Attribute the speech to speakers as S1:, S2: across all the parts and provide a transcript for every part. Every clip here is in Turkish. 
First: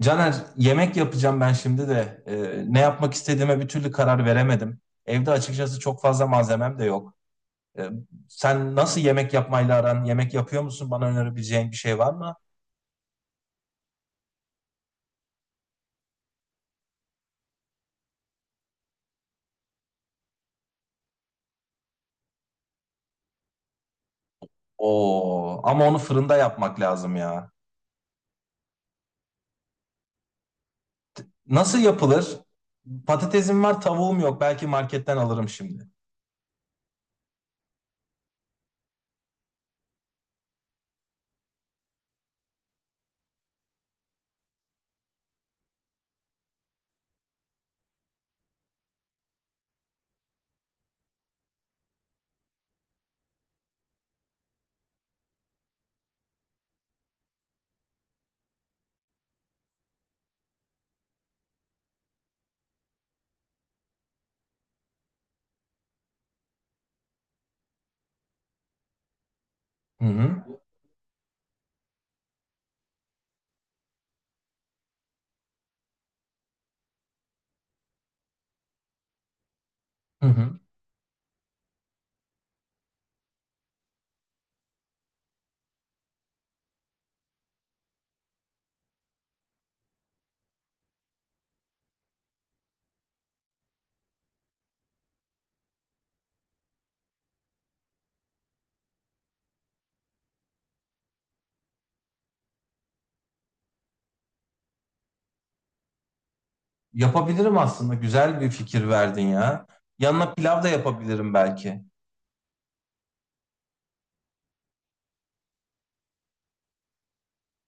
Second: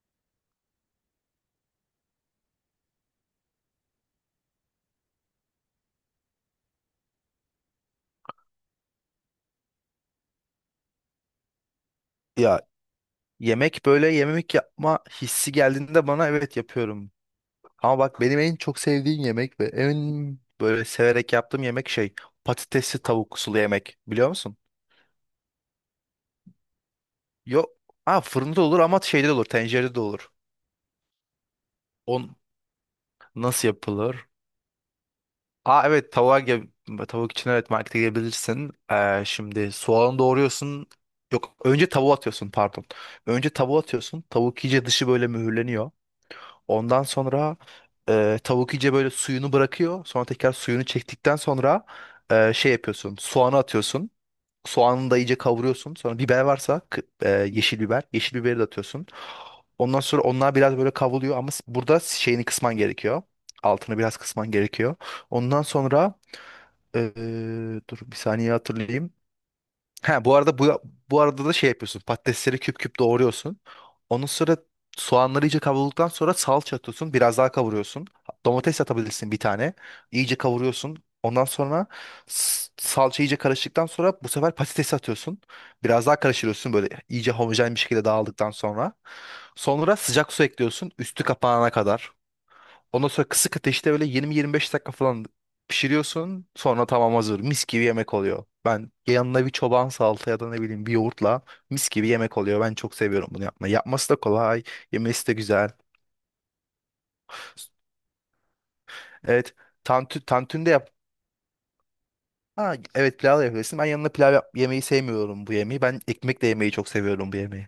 S1: Caner, yemek yapacağım ben şimdi de ne yapmak istediğime bir türlü karar veremedim. Evde açıkçası çok fazla malzemem de yok. Ee, sen nasıl yemek yapmayla aran? Yemek yapıyor musun? Bana önerebileceğin bir şey var mı?
S2: Ya yemek böyle yemek yapma hissi geldiğinde bana evet yapıyorum. Ama bak benim en çok sevdiğim yemek ve en böyle severek yaptığım yemek şey patatesli tavuk sulu yemek, biliyor musun?
S1: Oo, ama onu fırında yapmak lazım ya.
S2: Yok. Ha, fırında da olur ama şeyde de olur, tencerede de olur.
S1: Nasıl
S2: On
S1: yapılır? Patatesim
S2: nasıl
S1: var, tavuğum
S2: yapılır?
S1: yok. Belki marketten alırım
S2: Aa,
S1: şimdi.
S2: evet, tavuk için evet markete gelebilirsin. Şimdi soğanı doğruyorsun. Yok, önce tavuğu atıyorsun pardon. Önce tavuğu atıyorsun. Tavuk iyice dışı böyle mühürleniyor. Ondan sonra tavuk iyice böyle suyunu bırakıyor. Sonra tekrar suyunu çektikten sonra şey yapıyorsun. Soğanı atıyorsun. Soğanı da iyice kavuruyorsun. Sonra biber varsa yeşil biber. Yeşil biberi de atıyorsun. Ondan sonra onlar biraz böyle kavruluyor ama burada şeyini kısman gerekiyor. Altını biraz kısman gerekiyor. Ondan sonra, e, dur bir saniye hatırlayayım.
S1: Hı
S2: Ha, bu
S1: hı.
S2: arada, bu arada da şey yapıyorsun. Patatesleri küp küp doğruyorsun. Onun sonra soğanları iyice kavrulduktan sonra salça atıyorsun. Biraz daha kavuruyorsun. Domates atabilirsin bir tane.
S1: Hı
S2: İyice
S1: hı.
S2: kavuruyorsun. Ondan sonra salça iyice karıştıktan sonra bu sefer patatesi atıyorsun. Biraz daha karıştırıyorsun böyle iyice homojen bir şekilde dağıldıktan sonra. Sonra sıcak su ekliyorsun üstü kapanana kadar. Ondan sonra kısık ateşte böyle 20-25 dakika falan pişiriyorsun. Sonra tamam, hazır. Mis gibi yemek oluyor. Ben yanına bir çoban salata ya da ne bileyim bir yoğurtla mis gibi yemek oluyor. Ben çok seviyorum bunu yapmayı. Yapması da kolay. Yemesi de güzel.
S1: Yapabilirim aslında. Güzel bir fikir verdin
S2: Evet.
S1: ya.
S2: Tantü,
S1: Yanına pilav
S2: tantuni
S1: da
S2: de yap.
S1: yapabilirim belki.
S2: Ha, evet, pilav da yapabilirsin. Ben yanına pilav yap yemeyi sevmiyorum bu yemeği. Ben ekmekle yemeyi çok seviyorum bu yemeği.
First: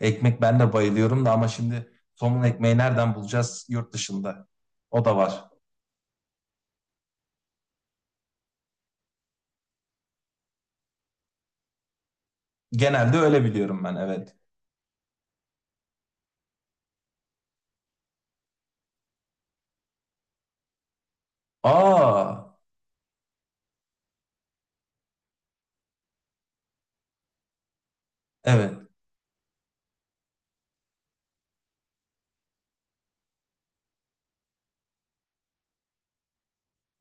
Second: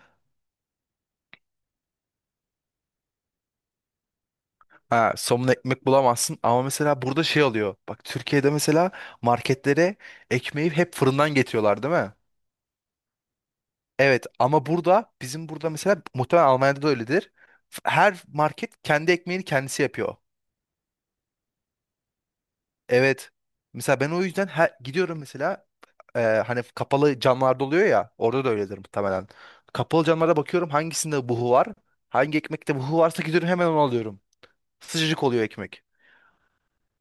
S1: Ekmek ben de bayılıyorum da ama şimdi somun ekmeği nereden bulacağız yurt dışında? O
S2: Ha,
S1: da var.
S2: somun ekmek bulamazsın ama mesela burada şey oluyor. Bak, Türkiye'de mesela marketlere ekmeği hep fırından getiriyorlar, değil mi?
S1: Genelde öyle biliyorum ben,
S2: Evet
S1: evet.
S2: ama burada, bizim burada mesela muhtemelen Almanya'da da öyledir. Her market kendi ekmeğini kendisi yapıyor.
S1: Aa,
S2: Evet. Mesela ben o yüzden gidiyorum mesela, hani kapalı camlarda oluyor ya, orada da
S1: evet.
S2: öyledir muhtemelen. Kapalı camlarda bakıyorum hangisinde buhu var. Hangi ekmekte buhu varsa gidiyorum hemen onu alıyorum. Sıcacık oluyor ekmek.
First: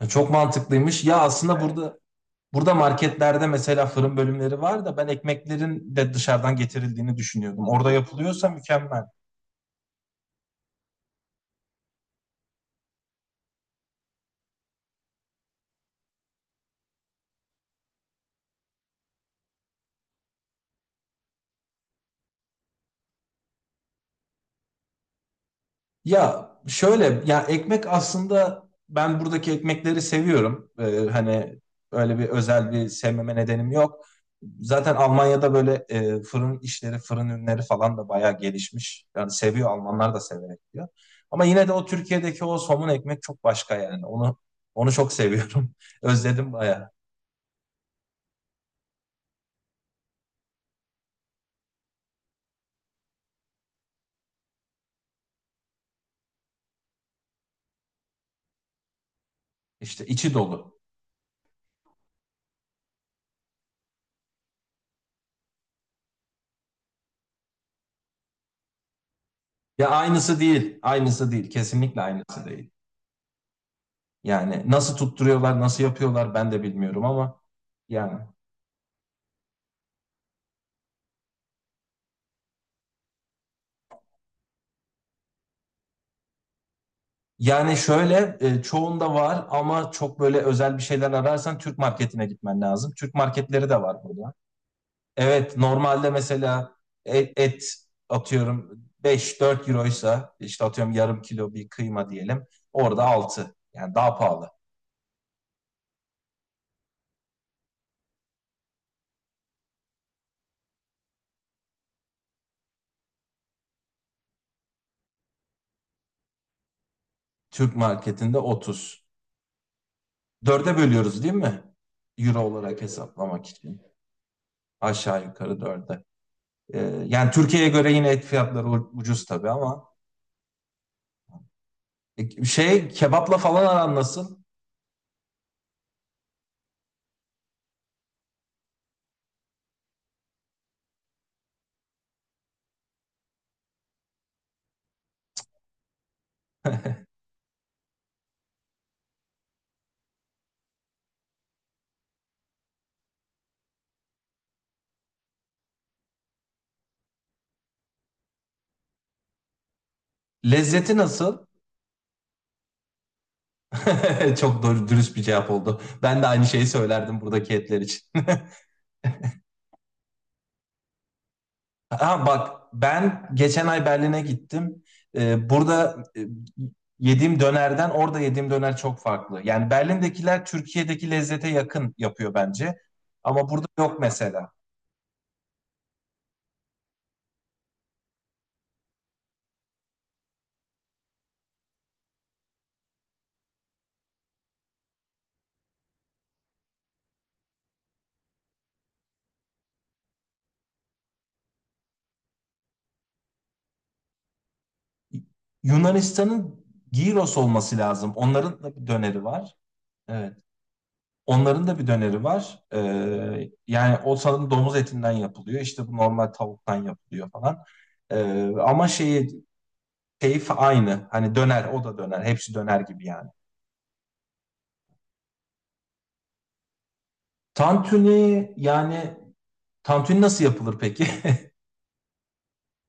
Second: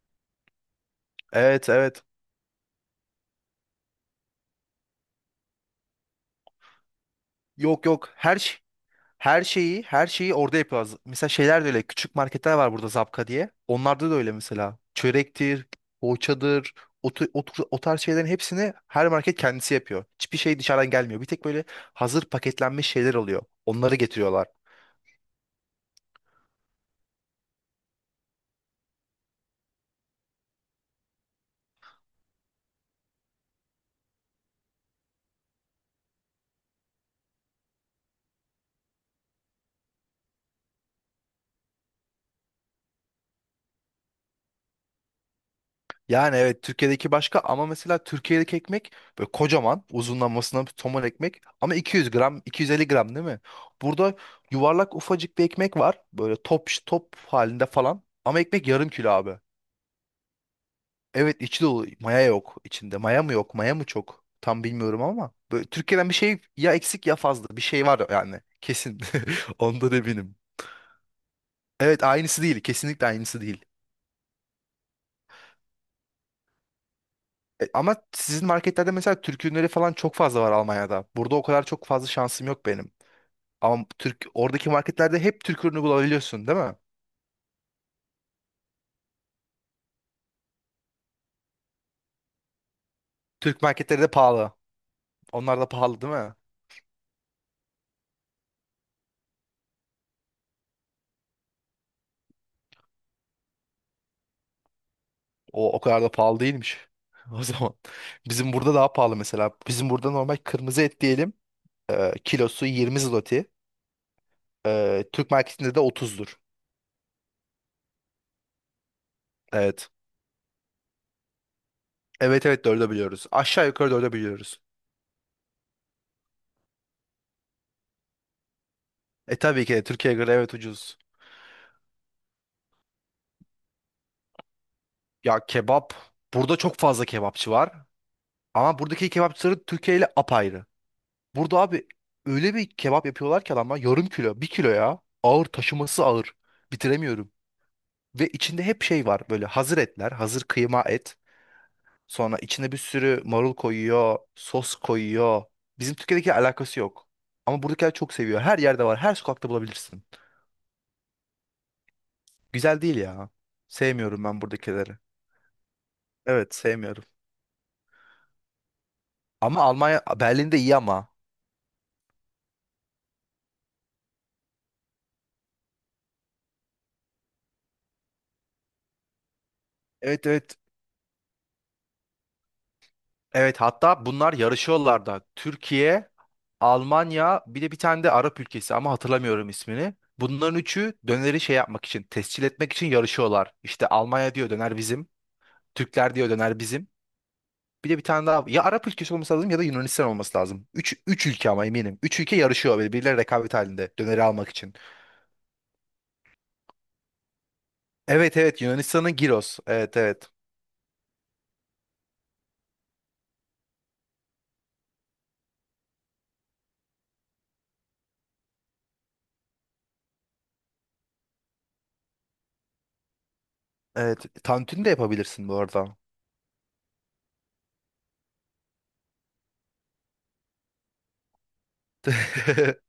S1: Çok mantıklıymış. Ya, aslında. Evet.
S2: Evet,
S1: burada
S2: evet.
S1: burada marketlerde mesela fırın bölümleri var da ben ekmeklerin de dışarıdan getirildiğini düşünüyordum.
S2: Yok,
S1: Orada
S2: yok, her
S1: yapılıyorsa
S2: şey
S1: mükemmel.
S2: Her şeyi, her şeyi orada yapıyoruz. Mesela şeyler de öyle. Küçük marketler var burada Zapka diye. Onlarda da öyle mesela. Çörektir, poğaçadır, o tarz şeylerin hepsini her market kendisi yapıyor. Hiçbir şey dışarıdan gelmiyor. Bir tek böyle hazır paketlenmiş şeyler oluyor. Onları getiriyorlar.
S1: Ya şöyle, ya ekmek aslında ben buradaki ekmekleri seviyorum. Hani öyle bir özel bir sevmeme nedenim yok. Zaten Almanya'da böyle fırın işleri, fırın ürünleri falan da bayağı gelişmiş. Yani seviyor, Almanlar da severek yiyor. Ama yine de o Türkiye'deki o somun ekmek çok başka yani. Onu çok seviyorum.
S2: Yani
S1: Özledim
S2: evet
S1: bayağı.
S2: Türkiye'deki başka ama mesela Türkiye'deki ekmek böyle kocaman uzunlamasına bir somon ekmek ama 200 gram 250 gram, değil mi? Burada yuvarlak ufacık bir ekmek var, böyle top top halinde falan ama ekmek yarım kilo abi.
S1: İşte içi dolu.
S2: Evet, içi dolu. Maya yok içinde. Maya mı yok? Maya mı çok? Tam bilmiyorum ama. Böyle Türkiye'den bir şey ya eksik ya fazla. Bir şey var yani. Kesin.
S1: Ya,
S2: Ondan eminim.
S1: aynısı değil. Aynısı değil. Kesinlikle
S2: Evet, aynısı
S1: aynısı
S2: değil.
S1: değil.
S2: Kesinlikle aynısı değil.
S1: Yani nasıl tutturuyorlar, nasıl yapıyorlar ben de bilmiyorum ama
S2: Ama
S1: yani
S2: sizin marketlerde mesela Türk ürünleri falan çok fazla var Almanya'da. Burada o kadar çok fazla şansım yok benim. Ama Türk oradaki marketlerde hep Türk ürünü bulabiliyorsun, değil mi?
S1: Yani şöyle, çoğunda var ama çok böyle özel bir şeyler ararsan Türk marketine gitmen lazım. Türk
S2: Türk
S1: marketleri de var
S2: marketleri de
S1: burada.
S2: pahalı.
S1: Evet,
S2: Onlar da pahalı,
S1: normalde
S2: değil mi?
S1: mesela et atıyorum 5-4 euroysa işte atıyorum yarım kilo bir kıyma diyelim. Orada altı, yani daha pahalı.
S2: O kadar da pahalı değilmiş. O zaman bizim burada daha pahalı mesela. Bizim burada normal kırmızı et diyelim. Kilosu 20 zloty. Türk marketinde de 30'dur.
S1: Türk marketinde 30.
S2: Evet.
S1: Dörde bölüyoruz değil mi? Euro
S2: Evet, evet,
S1: olarak
S2: dörde biliyoruz.
S1: hesaplamak
S2: Aşağı
S1: için.
S2: yukarı dörde biliyoruz.
S1: Aşağı yukarı dörde. E, Yani Türkiye'ye göre yine et fiyatları ucuz
S2: E
S1: tabii
S2: tabii ki de
S1: ama
S2: Türkiye'ye göre evet ucuz.
S1: kebapla falan aran nasıl?
S2: Ya kebap. Burada çok fazla kebapçı var. Ama buradaki kebapçıları Türkiye ile apayrı. Burada abi öyle bir kebap yapıyorlar ki adamlar yarım kilo, bir kilo ya. Ağır taşıması ağır. Bitiremiyorum. Ve içinde hep şey var böyle, hazır etler, hazır kıyma et. Sonra içine bir sürü marul koyuyor, sos koyuyor. Bizim Türkiye'deki alakası yok. Ama buradakiler çok seviyor. Her yerde var. Her sokakta bulabilirsin.
S1: Lezzeti nasıl?
S2: Güzel değil ya. Sevmiyorum ben
S1: Çok doğru,
S2: buradakileri.
S1: dürüst bir cevap oldu. Ben de aynı
S2: Evet,
S1: şeyi
S2: sevmiyorum.
S1: söylerdim buradaki etler için.
S2: Ama Almanya, Berlin'de iyi ama.
S1: Ha bak, ben geçen ay Berlin'e gittim. Burada yediğim dönerden orada yediğim döner çok farklı. Yani
S2: Evet,
S1: Berlin'dekiler
S2: evet.
S1: Türkiye'deki lezzete yakın yapıyor bence. Ama
S2: Evet,
S1: burada yok
S2: hatta bunlar
S1: mesela.
S2: yarışıyorlar da. Türkiye, Almanya, bir de bir tane de Arap ülkesi ama hatırlamıyorum ismini. Bunların üçü döneri şey yapmak için, tescil etmek için yarışıyorlar. İşte Almanya diyor döner bizim, Türkler diyor döner bizim. Bir de bir tane daha. Ya Arap ülkesi olması lazım ya da Yunanistan olması lazım. Üç ülke ama eminim. Üç ülke yarışıyor böyle birbirleri rekabet halinde döneri almak için.
S1: Yunanistan'ın Gyros olması lazım.
S2: Evet, evet,
S1: Onların da bir
S2: Yunanistan'ın
S1: döneri var.
S2: Giros. Evet, evet.
S1: Evet. Onların da bir döneri var. Yani o sanırım domuz etinden yapılıyor. İşte bu normal tavuktan yapılıyor falan. Ama şeyi, keyif aynı. Hani döner, o da döner. Hepsi döner gibi yani.
S2: Evet. Tantuni de yapabilirsin bu arada.
S1: Tantuni, yani tantuni nasıl yapılır peki?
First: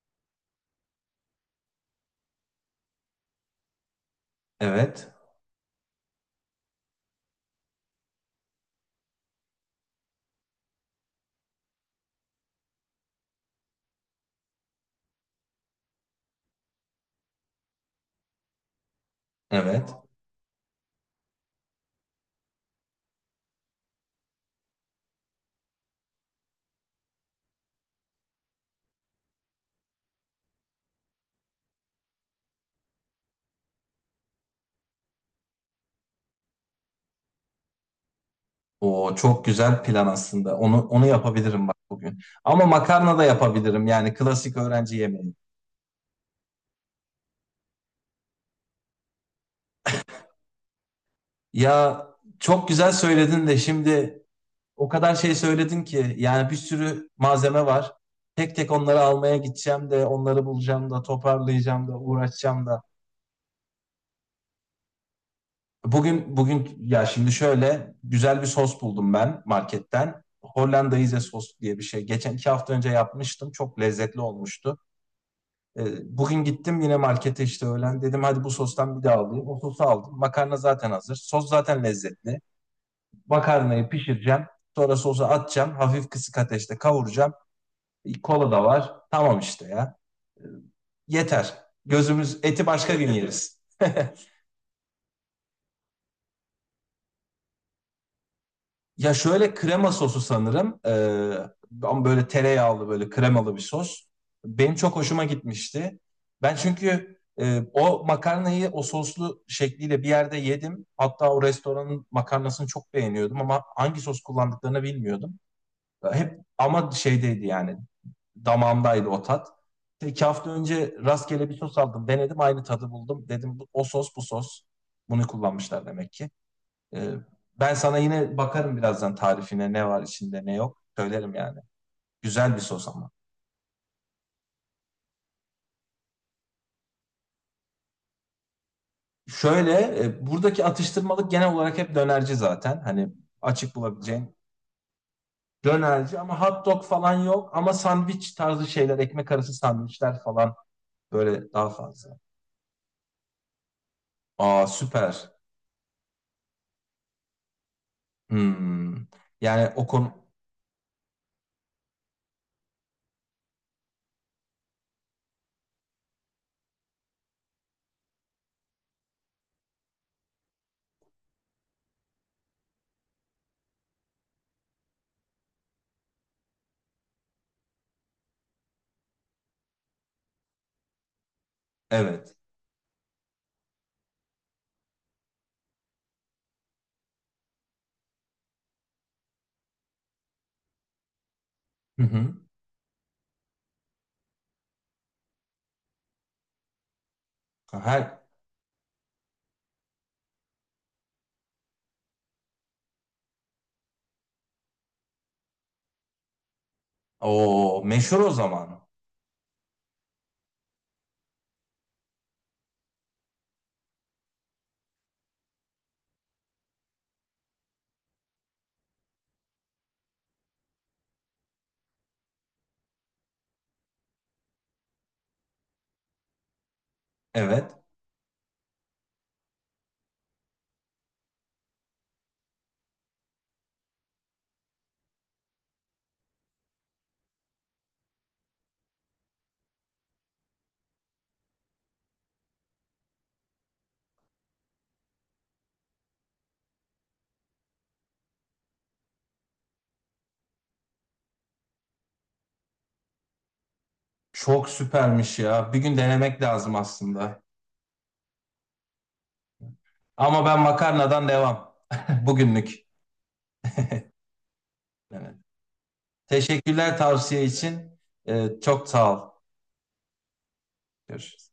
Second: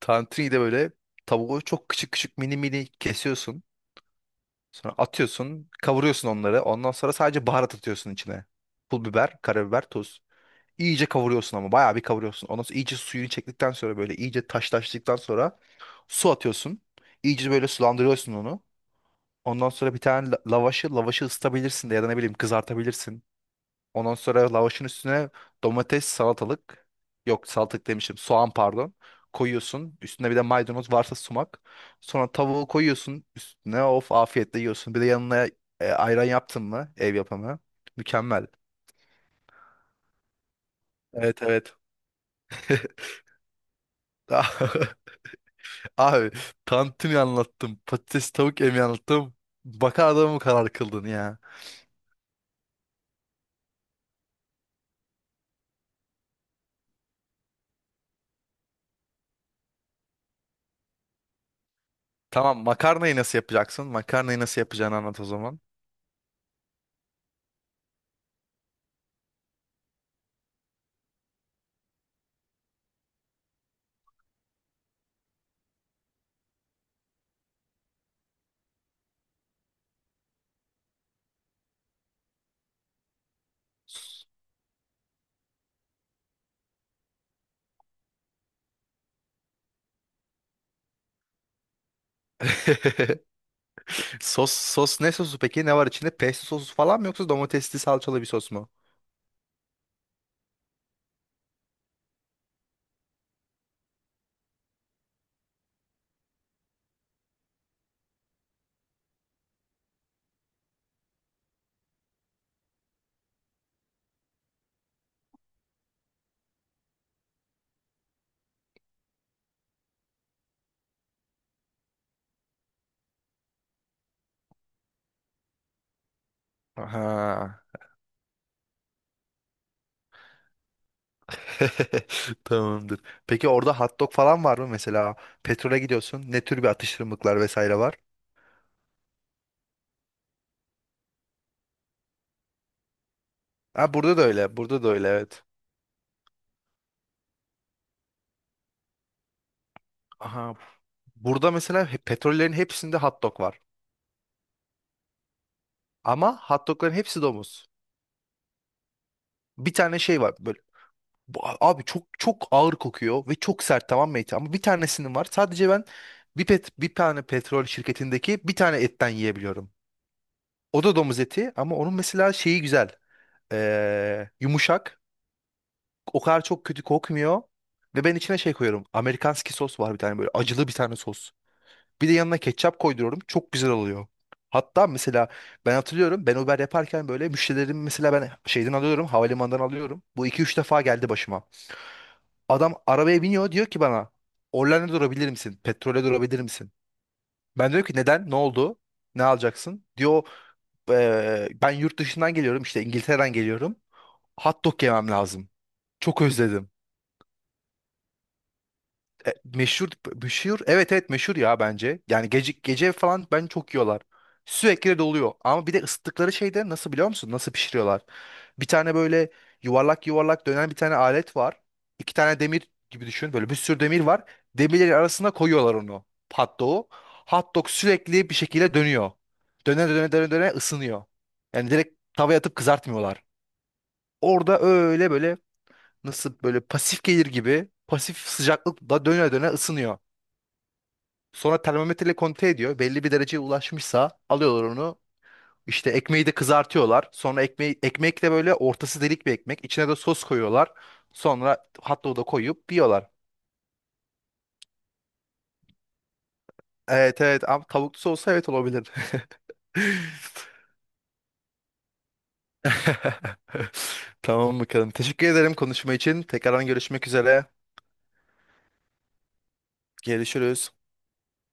S2: Tantuni de böyle tavuğu çok küçük küçük mini mini kesiyorsun. Sonra
S1: Evet,
S2: atıyorsun, kavuruyorsun onları. Ondan sonra sadece baharat atıyorsun içine. Pul biber, karabiber, tuz. İyice kavuruyorsun ama bayağı bir kavuruyorsun. Ondan sonra iyice suyunu çektikten sonra böyle iyice taşlaştıktan sonra su atıyorsun. İyice böyle sulandırıyorsun onu. Ondan
S1: evet.
S2: sonra bir tane lavaşı ısıtabilirsin de ya da ne bileyim kızartabilirsin. Ondan sonra lavaşın üstüne domates, salatalık, yok salatalık demişim, soğan pardon, koyuyorsun. Üstüne bir de maydanoz varsa sumak. Sonra tavuğu koyuyorsun üstüne, of, afiyetle yiyorsun. Bir de yanına ayran yaptın mı ev yapımı? Mükemmel.
S1: O çok güzel plan aslında. Onu
S2: Evet,
S1: yapabilirim
S2: evet.
S1: bak bugün. Ama makarna da yapabilirim. Yani klasik öğrenci yemeği.
S2: Abi, tantuni anlattım, patates tavuk emi anlattım. Bakar adamı karar kıldın ya.
S1: Ya çok güzel söyledin de şimdi, o kadar şey söyledin ki yani, bir sürü malzeme var. Tek tek onları almaya gideceğim de, onları bulacağım da, toparlayacağım da,
S2: Tamam,
S1: uğraşacağım da.
S2: makarnayı nasıl yapacaksın? Makarnayı nasıl yapacağını anlat o zaman.
S1: Bugün ya şimdi şöyle güzel bir sos buldum ben marketten. Hollandaise sos diye bir şey. Geçen 2 hafta önce yapmıştım. Çok lezzetli olmuştu. E, Bugün gittim yine markete işte öğlen. Dedim hadi bu sostan bir daha alayım. O sosu aldım. Makarna zaten hazır. Sos zaten lezzetli. Makarnayı pişireceğim. Sonra sosu atacağım. Hafif kısık ateşte kavuracağım. Kola da var. Tamam işte ya. E, Yeter. Gözümüz eti başka gün yeriz.
S2: Sos ne sosu peki? Ne var içinde? Pesto sosu falan mı yoksa domatesli salçalı bir sos mu?
S1: Ya şöyle, krema sosu sanırım. Ama böyle tereyağlı, böyle kremalı bir sos. Benim çok hoşuma gitmişti. Ben çünkü o makarnayı o soslu şekliyle bir yerde yedim. Hatta o restoranın makarnasını çok beğeniyordum ama hangi sos kullandıklarını bilmiyordum. Hep ama şeydeydi yani, damağımdaydı o tat. 2 hafta önce rastgele bir sos aldım. Denedim, aynı tadı buldum. Dedim o sos bu sos. Bunu kullanmışlar demek ki. Ee,
S2: Aha.
S1: Ben sana yine bakarım birazdan tarifine, ne var içinde ne yok. Söylerim yani. Güzel bir sos
S2: Tamamdır.
S1: ama.
S2: Peki orada hot dog falan var mı mesela? Petrole gidiyorsun. Ne tür bir atıştırmalıklar vesaire var?
S1: Şöyle buradaki atıştırmalık genel olarak hep dönerci zaten. Hani açık
S2: Ha, burada da
S1: bulabileceğin
S2: öyle. Burada da öyle, evet.
S1: dönerci ama hot dog falan yok. Ama sandviç tarzı şeyler, ekmek arası sandviçler falan
S2: Aha. Burada
S1: böyle daha
S2: mesela
S1: fazla.
S2: petrollerin hepsinde hot dog var.
S1: Aa, süper.
S2: Ama hot dogların hepsi domuz.
S1: Hmm. Yani
S2: Bir
S1: o
S2: tane
S1: konu,
S2: şey var. Böyle. Abi çok çok ağır kokuyor ve çok sert, tamam mı eti? Ama bir tanesinin var. Sadece ben bir tane petrol şirketindeki bir tane etten yiyebiliyorum. O da domuz eti ama onun mesela şeyi güzel. Yumuşak. O kadar çok kötü kokmuyor. Ve ben içine şey koyuyorum. Amerikanski sos var bir tane, böyle acılı bir tane sos. Bir de
S1: evet.
S2: yanına ketçap koyduruyorum. Çok güzel oluyor. Hatta mesela ben hatırlıyorum, ben Uber yaparken böyle müşterilerim mesela ben şeyden alıyorum havalimanından alıyorum. Bu iki üç defa geldi başıma.
S1: Hı hı.
S2: Adam arabaya biniyor, diyor ki bana, Orlen'e durabilir misin? Petrole durabilir misin? Ben diyor ki
S1: Her
S2: neden? Ne oldu? Ne alacaksın? Diyor, "Ben yurt dışından geliyorum işte, İngiltere'den geliyorum. Hot dog yemem lazım. Çok özledim."
S1: O meşhur o zaman.
S2: Meşhur, meşhur, evet, evet, meşhur ya, bence. Yani gece gece falan ben çok yiyorlar. Sürekli de doluyor. Ama bir de ısıttıkları şeyde nasıl, biliyor musun? Nasıl pişiriyorlar? Bir tane böyle yuvarlak yuvarlak dönen bir tane alet var. İki tane demir gibi düşün. Böyle bir sürü demir var. Demirlerin arasına koyuyorlar onu. Hot dog'u. Hot dog
S1: Evet.
S2: sürekli bir şekilde dönüyor. Döne döne döne döne ısınıyor. Yani direkt tavaya atıp kızartmıyorlar. Orada öyle böyle, nasıl böyle pasif gelir gibi pasif sıcaklıkla döne döne ısınıyor. Sonra termometreyle kontrol ediyor. Belli bir dereceye ulaşmışsa alıyorlar onu. İşte ekmeği de kızartıyorlar. Sonra ekmek de böyle ortası delik bir ekmek. İçine de sos koyuyorlar. Sonra hot dog'u da koyup yiyorlar.
S1: Çok süpermiş ya. Bir gün denemek lazım
S2: Evet,
S1: aslında.
S2: evet ama tavuklu olsa evet olabilir.
S1: Ama ben makarnadan devam. Bugünlük.
S2: Tamam, bakalım. Teşekkür
S1: Evet.
S2: ederim konuşma için. Tekrardan
S1: Teşekkürler
S2: görüşmek
S1: tavsiye
S2: üzere.
S1: için. Çok sağ ol.
S2: Görüşürüz.
S1: Görüşürüz.